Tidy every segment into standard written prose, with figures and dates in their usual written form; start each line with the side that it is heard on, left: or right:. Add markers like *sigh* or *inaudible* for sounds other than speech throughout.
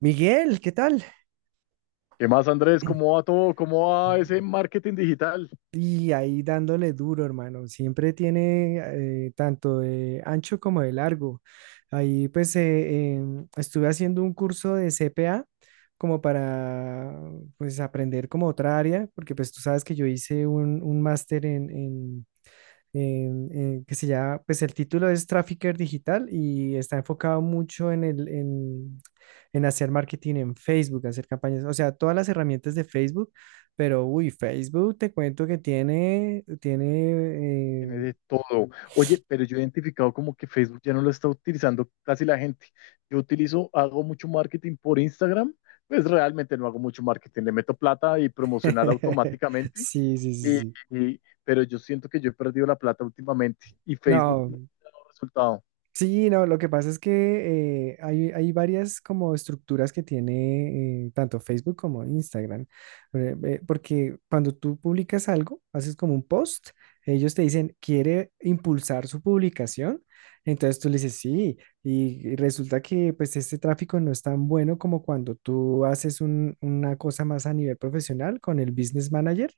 right: Miguel, ¿qué tal?
left: ¿Qué más, Andrés? ¿Cómo
right: *clears throat*
left: va todo? ¿Cómo va ese marketing digital?
right: Y ahí dándole duro, hermano. Siempre tiene tanto de ancho como de largo. Ahí pues estuve haciendo un curso de CPA como para pues aprender como otra área, porque pues tú sabes que yo hice un máster en, que se llama, pues el título es Trafficker Digital y está enfocado mucho en en hacer marketing en Facebook, hacer campañas, o sea, todas las herramientas de Facebook, pero uy, Facebook te cuento que
left: Tiene
right: tiene,
left: de todo. Oye, pero yo he identificado como que Facebook ya no lo está utilizando casi la gente. Yo utilizo, hago mucho marketing por Instagram, pues realmente no hago mucho marketing. Le meto plata y
right: eh,
left: promocionar
right: *laughs*
left: automáticamente,
right: sí, sí, sí,
left: y-
right: sí.
left: pero yo siento que yo he perdido la plata últimamente y Facebook no
right: No,
left: ha resultado.
right: sí, no, lo que pasa es que hay varias como estructuras que tiene tanto Facebook como Instagram, porque cuando tú publicas algo, haces como un post, ellos te dicen, ¿quiere impulsar su publicación? Entonces tú le dices, sí, y resulta que pues este tráfico no es tan bueno como cuando tú haces una cosa más a nivel profesional con el Business Manager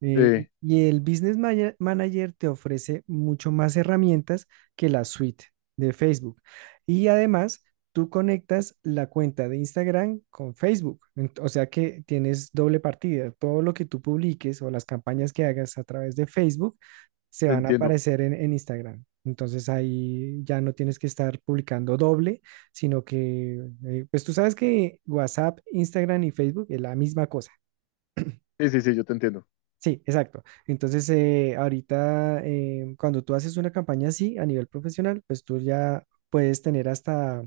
right: eh,
left: Sí,
right: y y el Manager te ofrece mucho más herramientas que la suite de Facebook. Y además, tú conectas la cuenta de Instagram con Facebook. O sea que tienes doble partida. Todo lo que tú publiques o las campañas que hagas a través de Facebook se
left: te
right: van a
left: entiendo.
right: aparecer en Instagram. Entonces ahí ya no tienes que estar publicando doble, sino que, pues tú sabes que WhatsApp, Instagram y Facebook es la misma cosa.
left: Sí, sí, sí, yo te entiendo.
right: Sí, exacto. Entonces, ahorita, cuando tú haces una campaña así a nivel profesional, pues tú ya puedes tener hasta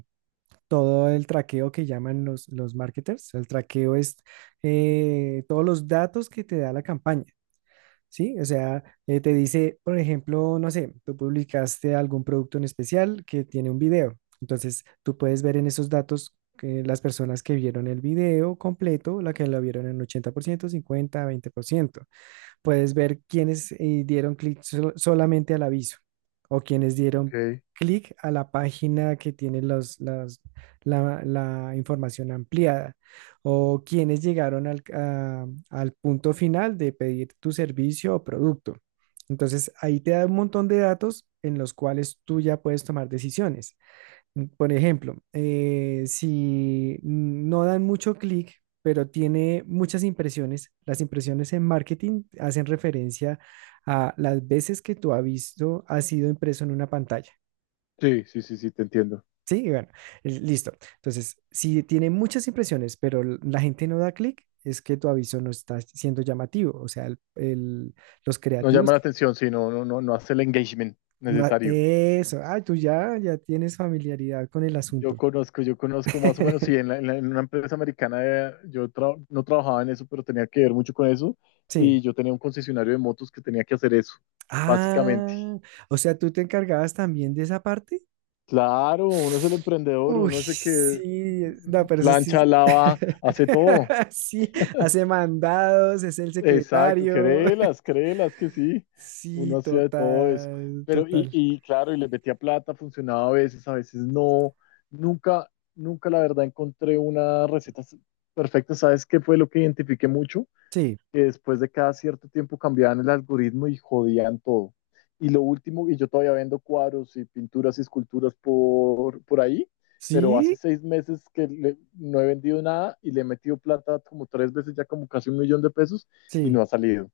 right: todo el traqueo que llaman los marketers. El traqueo es todos los datos que te da la campaña, ¿sí? O sea, te dice, por ejemplo, no sé, tú publicaste algún producto en especial que tiene un video. Entonces, tú puedes ver en esos datos que las personas que vieron el video completo, la que lo vieron en 80%, 50, 20% puedes ver quiénes dieron clic solamente al aviso o quienes dieron
left: Ok.
right: clic a la página que tiene la información ampliada o quienes llegaron al punto final de pedir tu servicio o producto. Entonces, ahí te da un montón de datos en los cuales tú ya puedes tomar decisiones. Por ejemplo, si no dan mucho clic, pero tiene muchas impresiones, las impresiones en marketing hacen referencia a las veces que tu aviso ha sido impreso en una pantalla.
left: Sí, sí, sí, sí, te entiendo.
right: Sí, y bueno, listo. Entonces, si tiene muchas impresiones, pero la gente no da clic, es que tu aviso no está siendo llamativo. O sea, los
left: No
right: creativos.
left: llama la
right: Que-
left: atención, sí, no, no, no, no hace el engagement
right: no,
left: necesario.
right: eso, ah, ya tienes familiaridad con el asunto.
left: Yo conozco más o menos, sí,
right: *laughs*
left: en, en una empresa americana yo no trabajaba en eso, pero tenía que ver mucho con eso y
right: Sí.
left: yo tenía un concesionario de motos que tenía que hacer eso, básicamente.
right: Ah, o sea, tú te encargabas también de esa parte.
left: Claro, uno es el emprendedor,
right: Uy,
left: uno es el que
right: sí, no, pero eso sí,
left: plancha,
right: sí,
left: lava, hace todo.
right: *laughs* sí, hace mandados, es el
left: Exacto,
right: secretario.
left: créelas,
right: *laughs*
left: créelas que sí,
right: Sí,
left: uno hacía de todo eso.
right: total,
left: Pero, y,
right: total.
left: y claro, y les metía plata, funcionaba a veces no. Nunca, nunca la verdad encontré una receta perfecta. ¿Sabes qué fue lo que identifiqué mucho?
right: Sí,
left: Que después de cada cierto tiempo cambiaban el algoritmo y jodían todo. Y lo último, y yo todavía vendo cuadros y pinturas y esculturas por ahí, pero hace
right: sí,
left: 6 meses no he vendido nada y le he metido plata como 3 veces, ya como casi $1.000.000, y
right: sí.
left: no ha salido.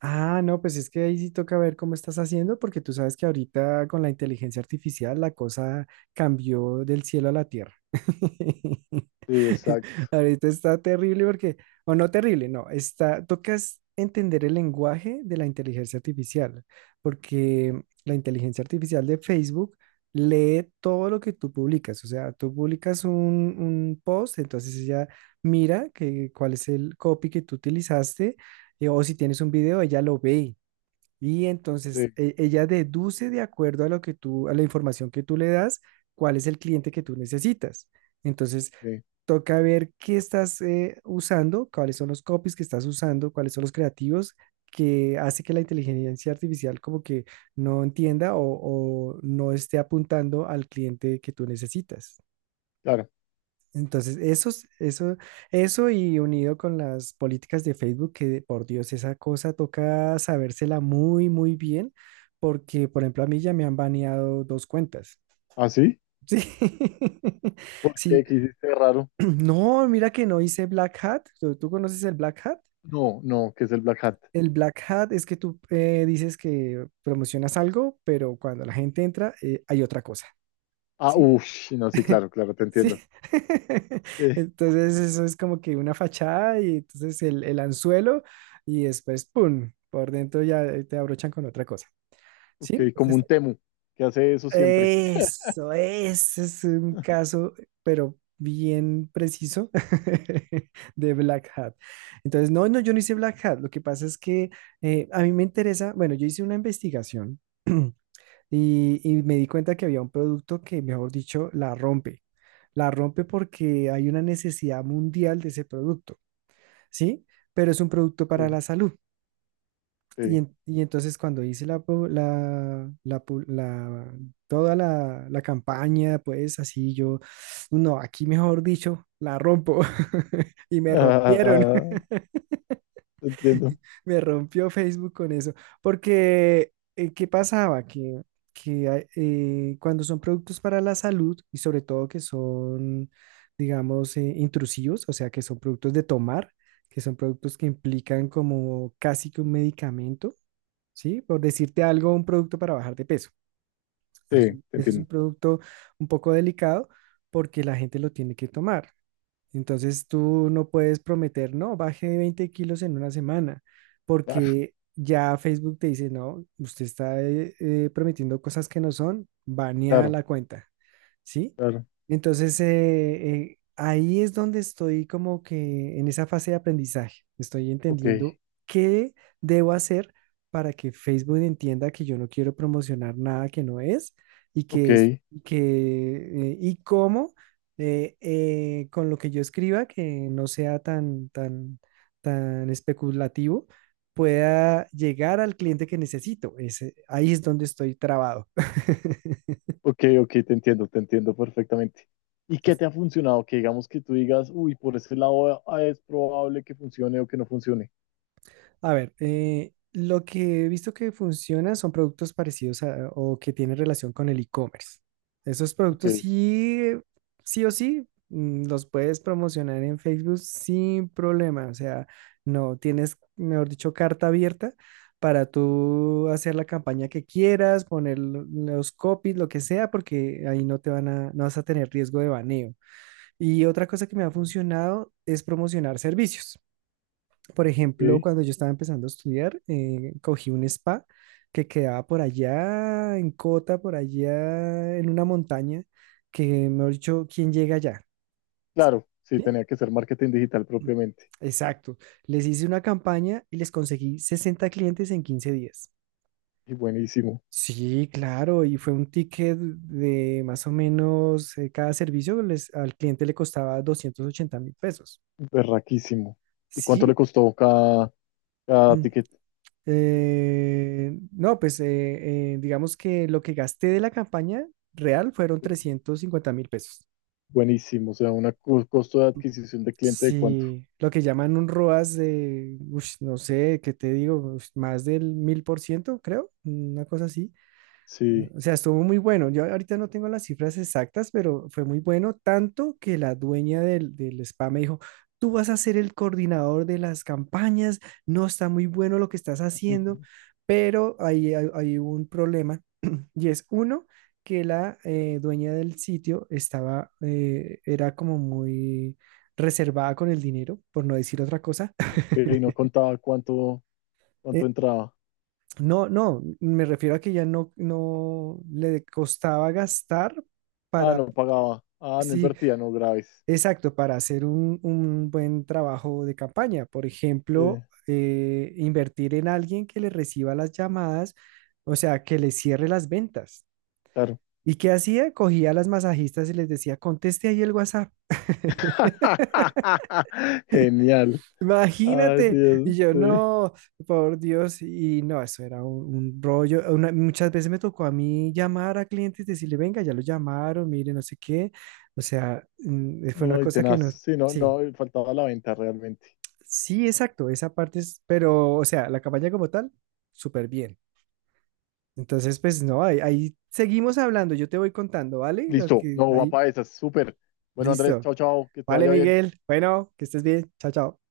right: Ah, no, pues es que ahí sí toca ver cómo estás haciendo, porque tú sabes que ahorita con la inteligencia artificial la cosa cambió del cielo a la tierra. *laughs*
left: Sí, exacto,
right: Ahorita está terrible porque, o no terrible, no, está, tocas entender el lenguaje de la inteligencia artificial, porque la inteligencia artificial de Facebook lee todo lo que tú publicas, o sea, tú publicas un post, entonces ella mira que, cuál es el copy que tú utilizaste o si tienes un video, ella lo ve y entonces
left: sí,
right: ella deduce de acuerdo a lo que tú, a la información que tú le das, cuál es el cliente que tú necesitas. Entonces,
left: sí,
right: toca ver qué estás usando, cuáles son los copies que estás usando, cuáles son los creativos que hace que la inteligencia artificial como que no entienda o no esté apuntando al cliente que tú necesitas.
left: claro.
right: Entonces, eso, eso y unido con las políticas de Facebook, que por Dios, esa cosa toca sabérsela muy, muy bien, porque, por ejemplo, a mí ya me han baneado dos cuentas.
left: ¿Ah, sí?
right: Sí, *laughs*
left: ¿Por qué?
right: sí.
left: ¿Qué
right: *clears throat*
left: hiciste raro?
right: No, mira que no hice Black Hat. Tú conoces el Black Hat?
left: No, no, que es el Black Hat?
right: El Black Hat es que tú dices que promocionas algo, pero cuando la gente entra, hay otra cosa,
left: Ah,
right: ¿sí?
left: uff, sí, no, sí, claro, claro, te
right: Sí.
left: entiendo.
right: *laughs*
left: Sí,
right: Entonces eso es como que una fachada y entonces el anzuelo y después, ¡pum! Por dentro ya te abrochan con otra cosa. ¿Sí?
left: ok,
right: Este
left: como un Temu, que hace eso siempre.
right: eso, ese es un caso, pero bien preciso *laughs* de Black Hat. Entonces, no, no, yo no hice Black Hat. Lo que pasa es que a mí me interesa, bueno, yo hice una investigación y me di cuenta que había un producto que, mejor dicho, la rompe. La rompe porque hay una necesidad mundial de ese producto, ¿sí? Pero es un producto para
left: Sí,
right: la salud. Y,
left: sí.
right: y entonces cuando hice toda la campaña, pues así yo, no, aquí mejor dicho, la rompo. *laughs* Y me rompieron.
left: *laughs* Entiendo.
right: Me rompió Facebook con eso, porque ¿qué pasaba? Que cuando son productos para la salud y sobre todo que son, digamos, intrusivos, o sea, que son productos de tomar, que son productos que implican como casi que un medicamento, ¿sí? Por decirte algo, un producto para bajar de peso.
left: Sí, te
right: Ese es un
left: entiendo.
right: producto un poco delicado porque la gente lo tiene que tomar. Entonces tú no puedes prometer, no, baje 20 kilos en una semana,
left: Claro,
right: porque ya Facebook te dice, no, usted está prometiendo cosas que no son, banea
left: claro,
right: la cuenta, ¿sí?
left: claro.
right: Entonces ahí es donde estoy como que en esa fase de aprendizaje, estoy
left: Ok,
right: entendiendo qué debo hacer para que Facebook entienda que yo no quiero promocionar nada que no es y
left: ok,
right: que es que y cómo con lo que yo escriba, que no sea tan especulativo, pueda llegar al cliente que necesito. Ese, ahí es donde estoy trabado.
left: ok, te entiendo perfectamente. ¿Y qué te ha
right: *laughs*
left: funcionado? Que digamos que tú digas, uy, por ese lado es probable que funcione o que no funcione.
right: A ver, lo que he visto que funciona son productos parecidos o que tienen relación con el e-commerce. Esos
left: Ok,
right: productos sí, sí o sí, mm, los puedes promocionar en Facebook sin problema. O sea, no tienes, mejor dicho, carta abierta para tú hacer la campaña que quieras, poner los copies, lo que sea, porque ahí no vas a tener riesgo de baneo. Y otra cosa que me ha funcionado es promocionar servicios. Por ejemplo,
left: ok.
right: cuando yo estaba empezando a estudiar, cogí un spa que quedaba por allá, en Cota, por allá, en una montaña, que, mejor dicho, ¿quién llega allá? ¿Cierto?
left: Claro, sí,
right: ¿Sí?
left: tenía que ser marketing digital
right: Mm.
left: propiamente.
right: Exacto. Les hice una campaña y les conseguí 60 clientes en 15 días.
left: Y buenísimo,
right: Sí, claro, y fue un ticket de más o menos cada servicio les- al cliente le costaba 280.000 pesos.
left: berraquísimo. ¿Y cuánto le
right: Sí,
left: costó cada
right: *clears throat*
left: ticket?
right: No, pues digamos que lo que gasté de la campaña real fueron 350.000 pesos.
left: Buenísimo, o sea, un costo de adquisición de cliente de cuánto.
right: Sí, lo que llaman un ROAS de, ush, no sé, ¿qué te digo? Ush, más del 1.000%, creo, una cosa así.
left: Sí.
right: O sea, estuvo muy bueno. Yo ahorita no tengo las cifras exactas, pero fue muy bueno, tanto que la dueña del spa me dijo, tú vas a ser el coordinador de las campañas, no está muy bueno lo que estás
left: *laughs* Y
right: haciendo, pero ahí hay un problema *clears throat* y es uno, que la dueña del sitio estaba, era como muy reservada con el dinero, por no decir otra cosa.
left: no
right: *laughs*
left: contaba cuánto. ¿Cuánto
right: E-
left: entraba?
right: no, no, me refiero a que ya no, no le costaba gastar
left: Ah,
right: para,
left: no pagaba. Ah, no
right: sí,
left: invertía, no, graves.
right: exacto, para hacer un buen trabajo de campaña. Por
left: Sí,
right: ejemplo, invertir en alguien que le reciba las llamadas, o sea, que le cierre las ventas.
left: claro.
right: ¿Y qué hacía? Cogía a las masajistas y les decía, conteste ahí el WhatsApp. *laughs*
left: *laughs* Genial. Ay,
right: Imagínate, y
left: Dios,
right: yo
left: sí.
right: no, por Dios, y no, eso era un rollo. Una- muchas veces me tocó a mí llamar a clientes, decirle, venga, ya lo llamaron, mire, no sé qué. O sea, mm, fue una
left: No, y
right: cosa que
left: tenaz.
right: no,
left: Sí, no,
right: sí,
left: no, faltaba la venta realmente.
right: sí, exacto, esa parte es, pero, o sea, la campaña como tal, súper bien. Entonces, pues no, ahí, ahí seguimos hablando, yo te voy contando, ¿vale?
left: Listo.
right: Porque
left: No, va
right: ahí,
left: para esas. Súper. Bueno, Andrés,
right: listo.
left: chao, chao. Que te
right: Vale,
left: vaya bien.
right: Miguel, bueno, que estés bien, chao, chao.